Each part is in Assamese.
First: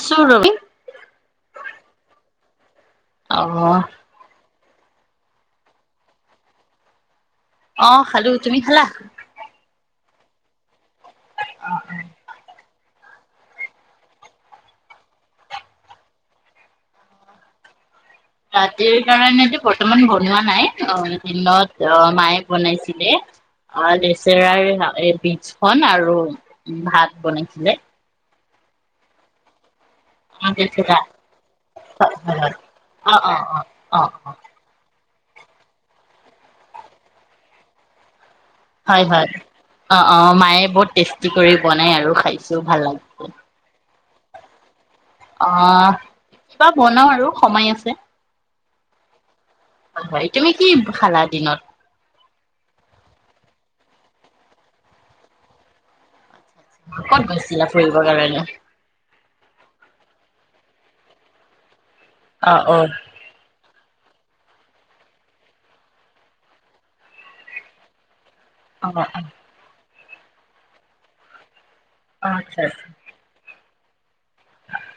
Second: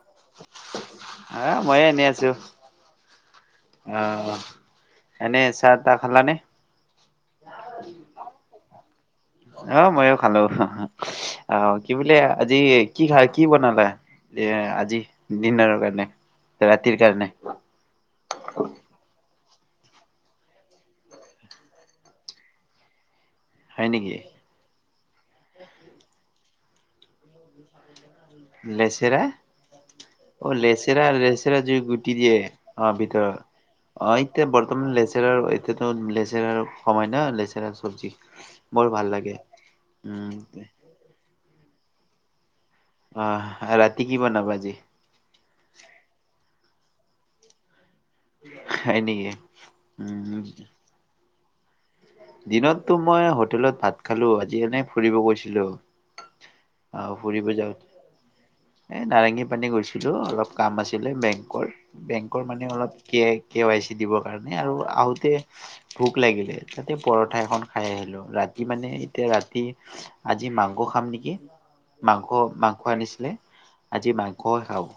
আছো ৰবি আহ ময়ো এনে আছো। অ অ', এনে চাহ তা খালানে। অ', খালো তুমি খালা। অ', ময়ো খালো। অ', কি বোলে আজি কি খাই কি বনালা এ আজি ডিনাৰৰ, কাৰণে ৰাতিৰ কাৰণে ৰাতি কাৰণেতো বৰ্তমান বনোৱা নাই অ', দিনত অ', মায়ে বনাইছিলে। হয় অ', নেকি লেচেৰাৰ শাক এই ডিজখন আৰু ভাত, বনাইছিলে। লেচেৰা অ অ', লেচেৰা লেচেৰা যি গুটি দিয়ে অ', ভিতৰত অ', এতিয়া বৰ্তমান লেচেৰা লেচেৰাৰ এতিয়াতো লেচেৰাৰ সময় ন লেচেৰা চব্জি। বৰ হয় ভাল হয় লাগে অ অ উম মায়ে বহুত টেষ্টি কৰি বনাই আৰু খাইছো চব ভাল লাগে তি কি বনাবা আজি অ কিবা বনাও আৰু সময় আছে হয় নেকি হয় হয় উম তুমি কি খালা দিনত দিনততো মই হোটেলত ভাত খালো আজি এনেই ফুৰিব গৈছিলো অহ ক'ত ফুৰিব গৈছিলা যাও ফুৰিবৰ কাৰণে এ নাৰেংগী পানী গৈছিলো অলপ কাম আছিলে বেংকৰ বেংকৰ অ মানে অ অলপ কে কেৱাইচি দিবৰ কাৰণে আৰু আহোতে ভোক লাগিলে তা তে পৰঠা এখন খাই আহিলো ৰা কি অ মানে অ এতিয়া ৰাতি আজি মাংস খাম নেকি মাংস আচ্ছা মাংস আচ্ছা আনিছিলে আজি বা কল খাব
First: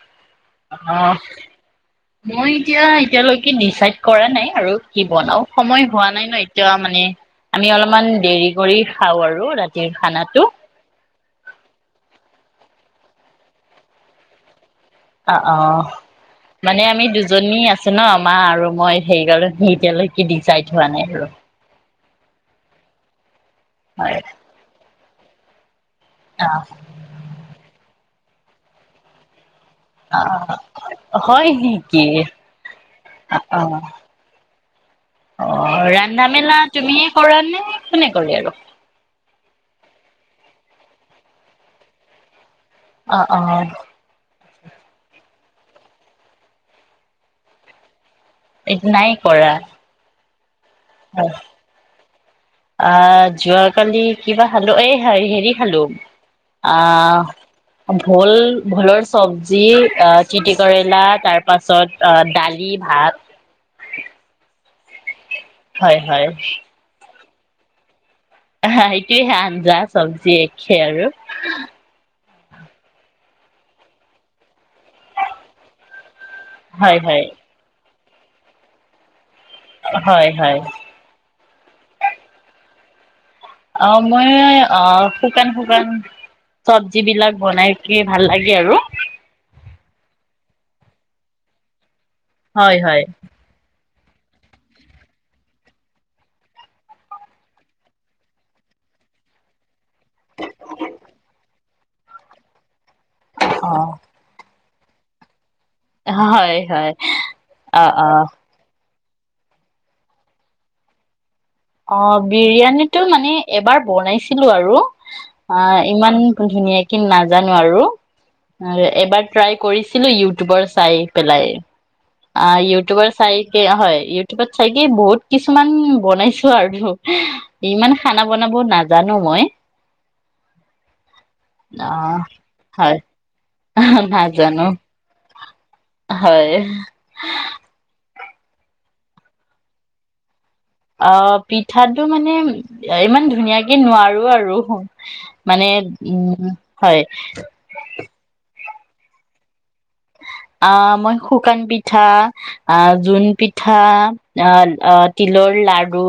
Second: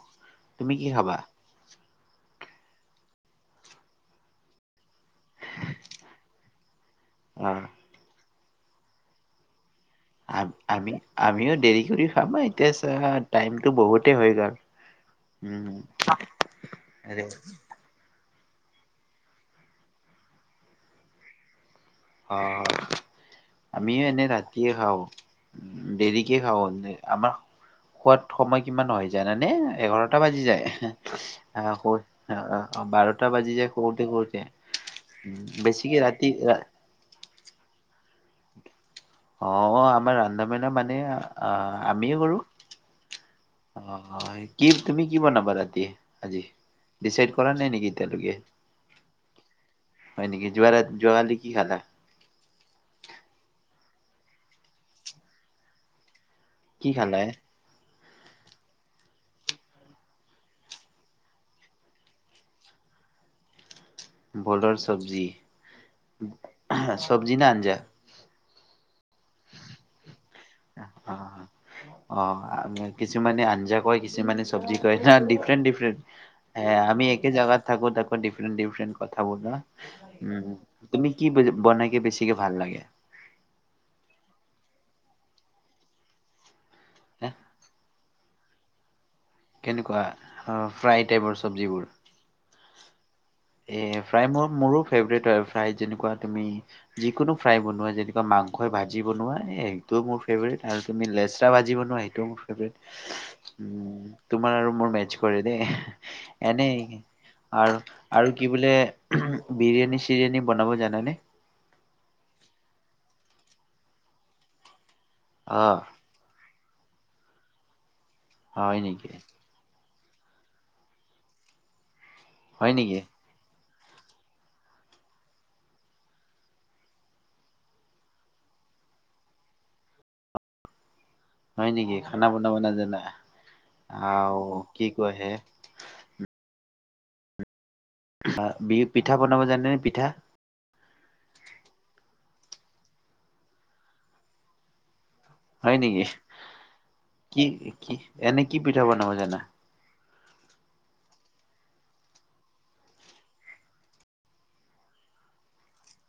তুমি কি অ খাবা মই এতিয়া এতিয়ালৈকে ডিচাইড কৰা নাই আৰু কি বনাও সময় হোৱা নাই ন এতিয়া মানে অ আমি অলপমান দেৰি কৰি খাওঁ আৰু ৰা তি খানাটো আমি আমিও দেৰি কৰি খামা এতিয়া চ টাইমটো বহুতে হৈ গ'ল অ অ উম মানে আমি আৰে দুজনী আছো ন আ মা আৰু মই হেৰি গালো সে এতিয়ালৈকে দি চাইড হোৱা নাই আৰু অ আমিও হয় এনেই ৰাতিয়ে খাওঁ [unintelligible] দেৰিকে অ খাও আমি আমাৰ খোৱাত সময় কিমান হয় জানানে এঘাৰটা বাজি যায় অ হয় নেকি বাৰটা বাজি অ যায় কৰোতে কৰোতে উম, অ বেছিকে ৰন্ধা ৰাতি মেলা তুমিয়ে কৰা নে কোনে কৰে আৰু অ আমাৰ ৰন্ধা বঢ়া মানে আহ আমিয়ে কৰো অ অ অ সেই কি তুমি কি বনাবা ৰাতি আজি ডিচাইড কৰা নাই নেকি এতিয়ালৈকে? এইটো নাই কৰা। হয় নেকি? যোৱা ৰা অ যোৱাকালি কি খালা? আ যোৱা কালি, কিবা খালো এই হ হেৰি খালো। কি খালা হে আহ ভোল, ভোলৰ চব্জি, তিতিকেৰেলা তাৰ পাছত দালি ভাত ভোলৰ চব্জি। হয় হয়। চব্জি না আঞ্জা? অ সেইটোৱে হয় আঞ্জা চব্জি জে কে আৰু অ' অ কিছুমানে আঞ্জা কয়, কিছুমানে চব্জি চজি কয়। ডিফ্ৰেন্ট ডিফ্ৰেন্ট, হয় হয় একে জাগাত থাকো তাক ডিফ্ৰেন্ট ডিফ্ৰেণ্ট কথা উ হয় হয় তুমি কি বু বনাইকে বেছিকে ভাল লাগে। অ মই অ শুকান শুকান, চব্জি বিলাক বনাই কে ভাল লাগে। আৰু [inaudible] কেনেকুৱা ফ্ৰাই টাইপৰ চব্জিবোৰ? হয় হয়। এই ফ্ৰাই মোৰ মোৰো ফেভৰেট হ। য় ফ্ৰাই যেনেকুৱা তুমি যিকোনো ফ্ৰাই বনোৱা যেনেকুৱা মাংসই ভাজি বনোৱা, এই ত মোৰ ফেভ্ৰেট আৰু তুমি লেচৰা ভাজিব, ন সেটো মোৰ ফেভ্ৰেট। অ তোমাৰ আৰু মোৰ মেচ কৰে এ হয় এনেই হয় আৰু অ অ আৰু কি বোলে, বিৰিয়ানী চিৰিয়ানী বনাব জানে নে? অ বিৰিয়ানীটো মানে এবাৰ বনাইছিলো আৰু। অ ইমান ধুনীয়াকে কিন্তু নাজানো আৰু। হয় নেকি? এবাৰ ট্ৰাই কৰিছ ছিলো ইউটিউবৰ চাই পেলাই। অ হয় নেকি? ইউটিউবৰ চাই হয় ইউটিউবত চাইগে বহুত কিছুমান বনাইছো। আৰু ইমান খানা বনাব নাজানো মই। হয় অ নেকি খানা বনাব হয় নাজানা। আহ নাজানো কি কয়। [unintelligible] স [unintelligible] হয়। পিঠা বনাব জানেনে পিঠা। অ পিঠাটো মানে ইমান ধুনীয়াকে নোৱাৰো আৰু। মানে হয় নেকি? উম হয়। কি কি এনে কি পিঠা বনাব জানা। আহ মই শুকান পিঠা আহ জোন পিঠা তিলৰ লাৰু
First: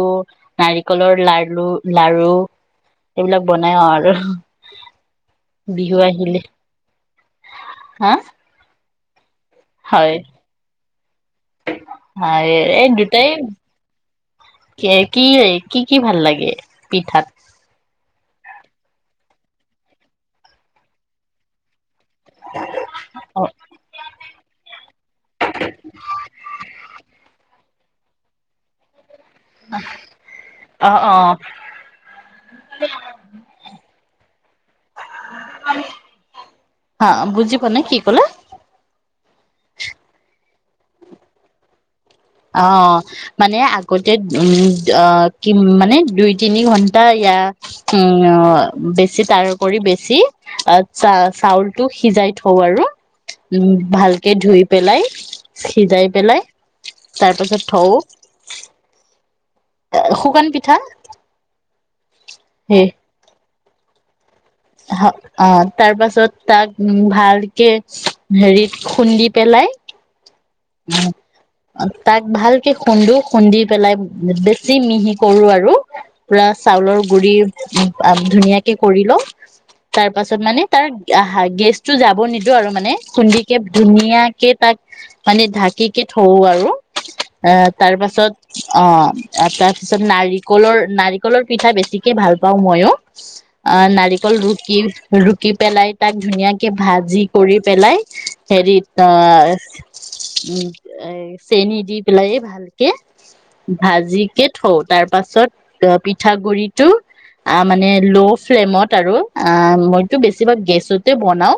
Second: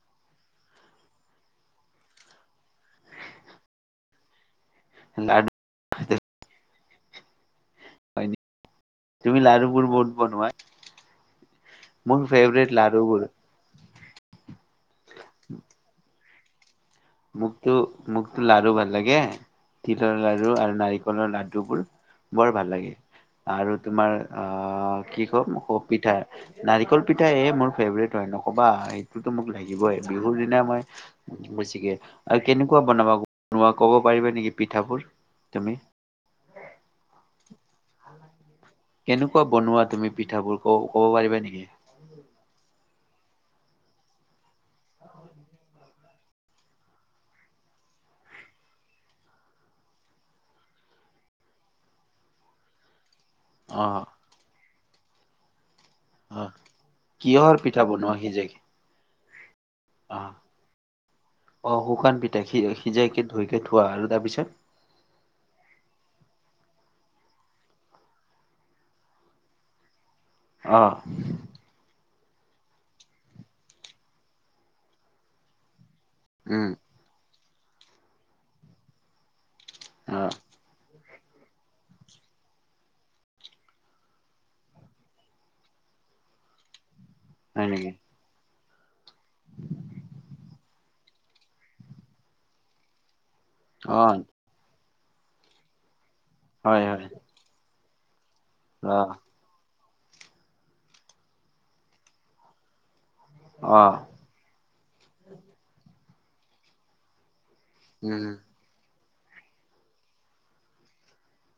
নাৰিকলৰ লাৰু এইবিলাক বানাও আৰু। লাডু বিহু হয় আহিলে। হা। নেকি? তুমি লাডুবোৰ বহুত হয় বনোৱা? মোৰ হয় ফেভৰেট এই লাডুবোৰ। দুটাই কি কি কি কি ভাল লাগে। এ। পিঠাত। মোকতো মোকতো লাডু ভাল লাগে তিলৰ লাডু আৰু নাৰিকলৰ লাডু বোৰ। বৰ ভাল লাগে, অ আৰু তোমাৰ। অঁ। কি ক'ম পিঠা নাৰিকল পিঠা এই। মোৰ ফেভৰেট হয়, নক'বা। তো মোক লাগিবই বিহুৰ দিনা মই অ অ বৈছিকে [unintelligible] কেনেকুৱা বনাবা বনোৱা ক'ব পাৰিবা। নেি [unintelligible] হা বুজি পোৱা নাই কি ক'লে। কেনেকুৱা বনোৱা তুমি পিঠাবোৰ কব পাৰিবা নেকি। অ মানে আগতে। উম অ কি মানে। দুই তিনি ঘন্টা ইয়য়া বেছি তাৰপৰি বেছি, চাউলটো সিজাই থওঁ আৰু। উম অ ভালকে ধুই। পেলাই। থ যায় পেলাই অ [unintelligible] কিহৰ পাছত পিঠা থওঁ বনোৱা হিজাই। আহ শুকান পিঠা আহ শুকান পিঠাক সেই সিজাইকে ধই। কে থুোৱা আৰু তাৰপিছত অ তাৰ পাছত তাক ভালকে হেৰিত খুন্দি পেলাই অহ তাক ভালকে খুন্দি খুন্দি পেলাই বেছি মিহি কৰো আৰু পুৰা উম চাউলৰ গুৰি ধুনীয়াকে কৰিলো তাৰ অ পাছত মানে তাৰ আহা গেছটো যাব নিদিও আৰু মানে খুন্দিকে ধুনীয়াকে তাক মানে ঢাকিকে থৰো আৰু এ হয় নেকি তাৰ পাছত অ তাৰপিছত নাৰিকলৰ নাৰিকলৰ পিঠা বেছিকে ভাল পাওঁ ময়ো অ নাৰিকল ৰুকি ৰুকি পেলাই তাক ধুনীয়াকে হয় হয় ভাজি কৰি পেলাই হেৰি অ ত উম এ চেনী দি পেলাই ভালকে অ ভাজি কে থ তাৰ পাছত অ পিঠা গুৰিটো আ মানে উম ল' ফ্লেমত আৰু অ মইতো বেছিভাগ গেছতে বনাও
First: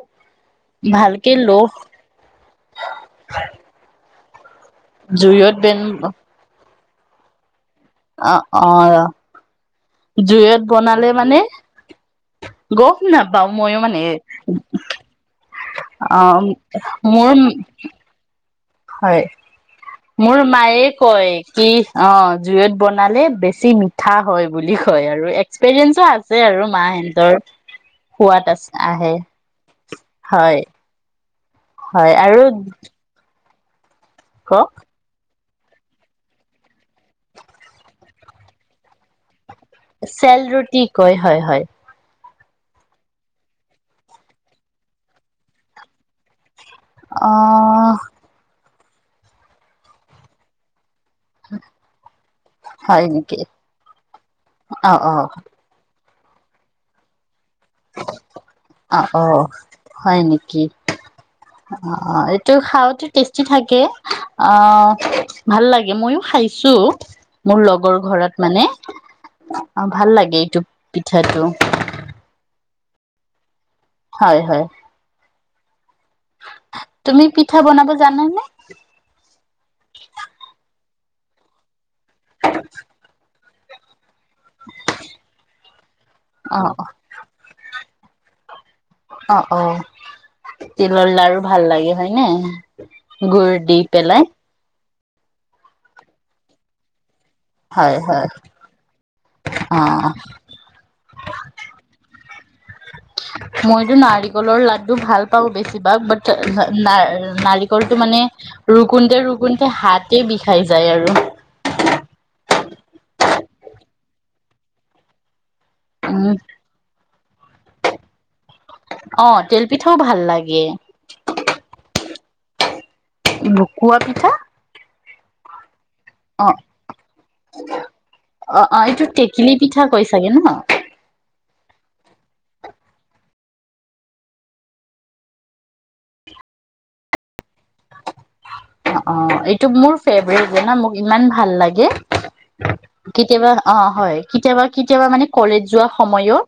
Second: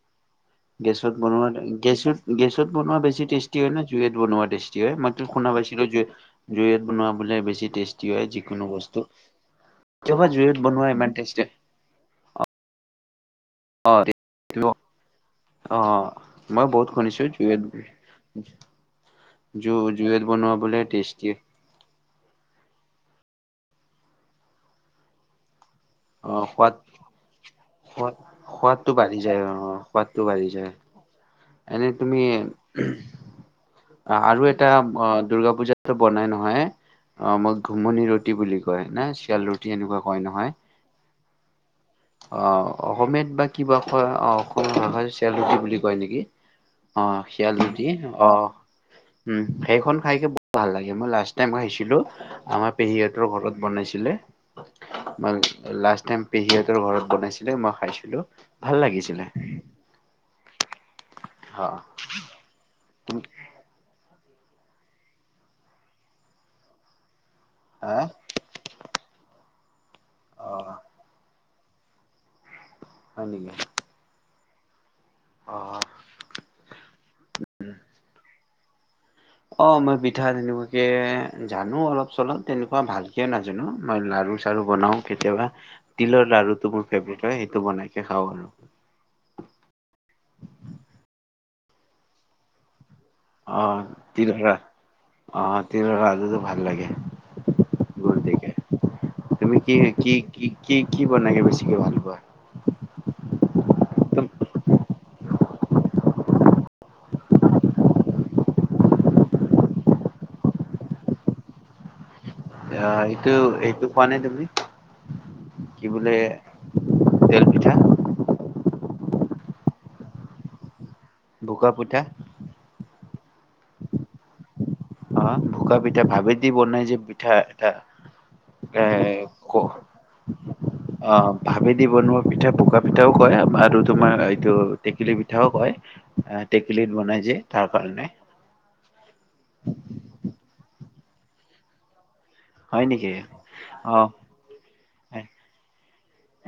গেছত ভালকে ল' বনোৱােছত গেছত বনোৱা বেছি টেষ্ট হয় নে জুইত বনোৱা তেচটি মই শুনা জুইত বেন পাইছিলো জুই ত বনোৱা বোলে বেছি টেষ্টি হয় অ যিকোনো অ বস্তু কিয় বা জুইত বনোৱা বনালে ইমান মানে টেষ্টি গফ নাপ বা ময়ো অ মানে অ মই বহুত শুনিছো মোৰ জুইত হয় জু জুইত মোৰ বনোৱা বোলে মায়ে টেষ্টি কয় কি অ জুইত বনালে বেছি বেছি মিঠা হয় বুলি কয় আৰু এক্সপিৰিয়েঞ্চো অ আছে আৰু সোৱাদ মাহিঁতৰ সোৱাদ সোৱাত আছে সোৱাদটো আহে বাঢ়ি যায় অ সোৱাদটো বাঢ়ি হয় যায় এনে হয় তুমি আৰু আৰু এটা কওক দুৰ্গা পূজাতটো বনাই নহয়। অহ মই ঘুমনি ৰুটি বুলি কয় না চিয়াল ৰুটি এনেকুৱা কয় নহয়। কয হয়-হয়। অ অসমীয়াত বা কিবা কৈ? অহ, অসমীয়া ভাষাটো চেলি বুলি কয় নেকি? অহ, শিয়াল ৰুটি। অ', অহ। উম, সেইখন খাইকে বহুত ভাল লাগে। মই লাষ্ট টাইম খাইছিলো, আমাৰ হয় পেহীহতৰ নেকি? ঘৰত বনাইছিলে। অ', অ', মই লাষ্ট টাইম পেহী ঘৰত বনাইছিল। মই খাইছিলো, ভাল অ', লাগিছিলে। অ', অ অহ-অহ-অহ, এইটো তুমি টেষ্টি থাকে। অহ, ভাল লাগে। ময়ো খাইছো মোৰ লগৰ হা ঘৰত মানে। [unintelligible] অহ ভাল লাগে অ এইটো পিঠাটো। হয় নেকি? হয়-হয় অহ। পিঠা বনাব [unintelligible] অহ মই পিঠা তেনেকুৱাকে, জানো অলপ। প্ৰচলন তেনেকুৱা ভালকে নাজানো। মই লাৰু চাৰু বও কেতিয়াবা। তিলৰ লাৰুটো অ', মোৰ ফেভ্ৰেত হয়, হেতু বনাই খাওঁ আৰু। অহ-অহ, তিলৰ লাৰু ভাল লাগে হয় নে? গুুৰ দি পেলাই। অহ, তিলৰ লাডুটো ভাল লাগে। হয়, হয়। গতিকে, তুমি অ', কি-কি-কি-কি-কি বেছিকে বনাই বেছি ভাল পোৱা? মইতো নাৰিকলৰ লাডু ভাল পাওঁ বেছিভাগ বাট ন-নাৰিকলটো মানে ৰুকুতে ৰুকুতে হাতে বিষাই যায় আৰু। আহ এইটো-এইটো খোৱা নে তুমি? কি বোলে উম তেল পিঠা? অহ, তেল পিঠাও ভাল লাগে। বোকা পিঠা? বোকোৱাপিঠা? অহ, ভোকা পিঠা ভাবেদি বনাই যে পিঠা এটা? অ অ এ এইটো টেকেলি ক পিঠা কৈ চাগে ন অ অহ, ভাবেদি বনোৱা পিঠা বোকা পিঠাও কয়। বাৰু তোমাৰ এইটো টেকেলি পিঠাও কয় টেকেলিত বনাই যে তাৰ কাৰণে অ অ এইটো মোৰ ফেভৰেট জান মোক ইমান ভাল লাগে হয় নেকি? কেতিয়াবা অ হয় কেতিয়াবা কেতিয়াবা মানে কলেজ যোৱা সময়ও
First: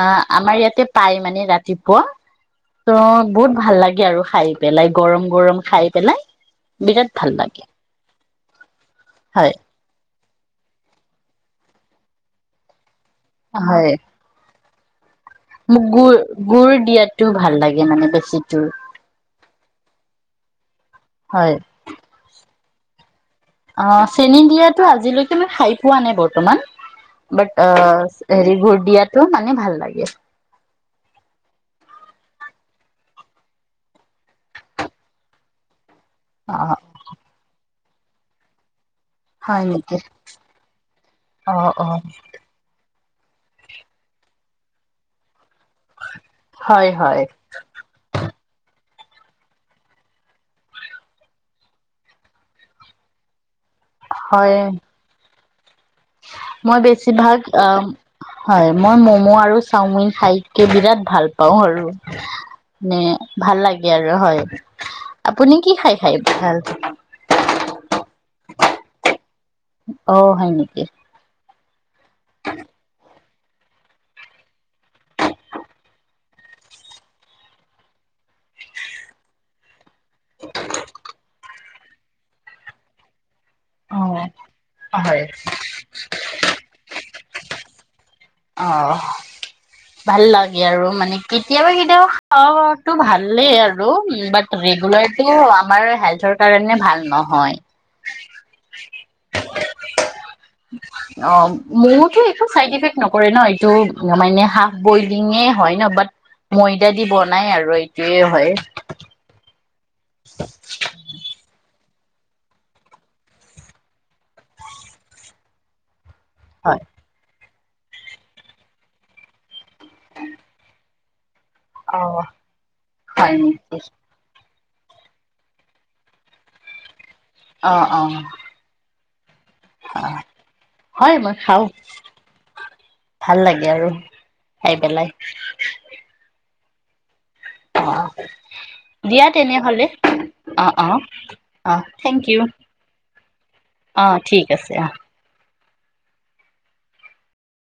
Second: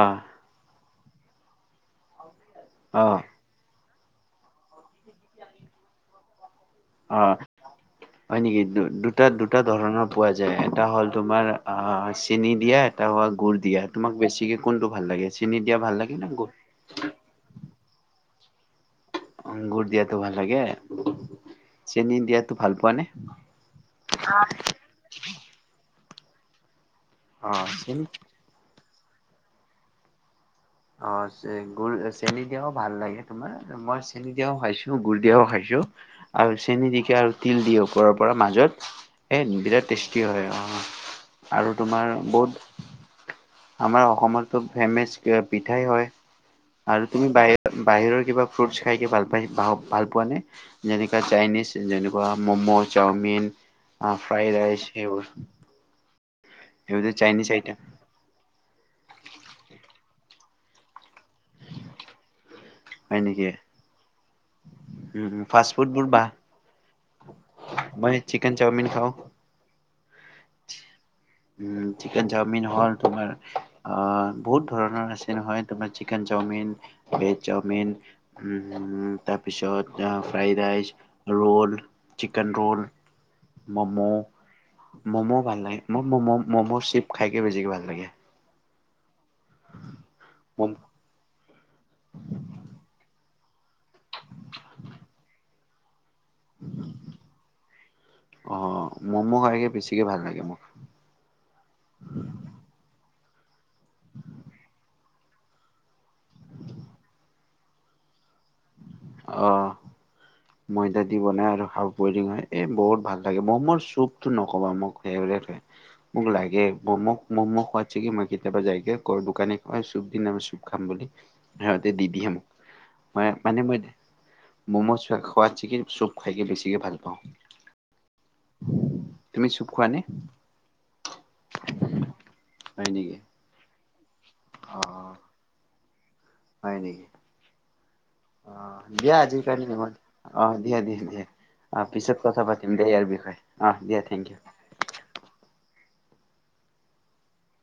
অ আমাৰ ইয়াতে পাই মানে ৰাতিপুৱা তো অ', বহুত ভাল লাগে দিয়া আৰু খাই পেলাই গৰম গৰম খাই পেলাই বিৰাট ভাল অ', লাগে হয় নেকি দু দুটা হয় দুটা ধৰণৰ পোৱা যায় এটা হ'ল তোমাৰ আহ চেনি দিয়া এটা হোৱা গুৰ দিয়া হয় তোমাক বেছিকে কোনটো ভাল লাগে চেনি দিয়া মোক ভাল গু় লাগে নে গুড়? গুৰ দিয়াটো ভাল লাগে মানে বেছি তো উও গুৰ দিয়াটো ভাল লাগে হয় চেনি দিয়াত তো ভাল পোৱা নে অ চেনী দিয়াটো আজিলৈকে মই খাই পোৱা নাই বৰ্তমান বৰ্তমান বাট অ হেৰিবোৰদিয়াত তো মানে ভাল লাগে অ গুৰ চেনি দিয়াও ভাল লাগে তোমাৰ মই চেনি দিয়াও খাইছো গুৰ দিয়াও খাইছো আৰু অ চেনি দিকে আৰু তিল দিয়ে ওপৰত ওপৰৰ পৰা মাজত এ হয় বিৰাট নেকি টেষ্টি হয় আহ অ আৰু অ তোমাৰ বহুত আমাৰ অসমৰতো ফেমেচ পিঠাই হয় হয় আৰু হয় তুমি বাহি বাহিৰৰ কিবা ফ্ৰুটছ খাইকে ভাল পায় ভ ভাল পোৱা নে যেনেকুৱা চাইনিজ যেনেকুৱা ম'ম' চাওমিন অ হয় ফ্ৰাইড ৰাইচ সেইবোৰ মই এইবোৰ বেছিভাগ চাইনিজ আইটেম হয় মই মম' আৰু চাওমিন খাই বিৰাট ভাল পাওঁ আৰু মানে ভাল লাগে আৰু হয় উ আপুনি কি ফাষ্ট ফুড খাই বোৰ খাই বা ভাল মই চিকেন চাওমিন খাওঁ অঁ হয় নেকি? উ চিকেন চাওমিন হল তোমাৰ আহ বহুত ধৰণৰ আচ হয় তোমাৰ চিকেন চাওমিন ভেজ চাওমিন তাৰপিছত fried rice roll chicken roll momo অ হয় ম'ম ভাল লাগে ম'ম, ম'ম খাইকে বেছি ভাল লাগে অঁ ভাল লাগে মম আৰু মানে কেতিয়াবা কেতিয়াওঁ খাওঁ টো ভাল ভালেই আৰু বাট ৰেগুলাৰ তো আমাৰ কাৰণে ভাল নহয় অ' ম'ম' খাইকে বেছিকে ভাল লাগে মোক। অঁ মোৰতো একো চাইড ইফেক্ট নকৰে ন এইটো মানে হাফ বইলিঙে হয় ন বাট ময়দা দি বনাই আৰু এইটোয়ে হয়। অঁ। ময়দা দি বনাই আৰু খা ব হয় এই বহুত ভাল লাগে ম মোৰ চুপতটো নকবা মোক সে থ মোক লাগে ম'ম' মম' খ কি মই কেতিয়াবা যাইগে কৰ দোকানে খ চুপ দি চুপ খাম বুলি। সিহঁতে অ'। দিদিহে মোক ম হয় মানে নেকি? মই ম'ম চোৱা খাওঁ সোৱাদ চিকে চুব খাই বেছিকৈ ভাল। পাওঁ তুমি চুপ খোৱা নে অঁ হয় মই খাওঁ হয় নেকি ভাল লাগে আৰু খাই অ পেলাই। হয় নেকি। অ', আহ দিয়া আজ কাৰালি আহ অ', দিয়া দিয়া অ', দিয়া আহ অ', পিছত থেংক ইউ কথা পাতিম দিয় ইয়াৰ বিষয়ে আহ দিয়া অ', থেংক ঠিক আছে অ'। ইউ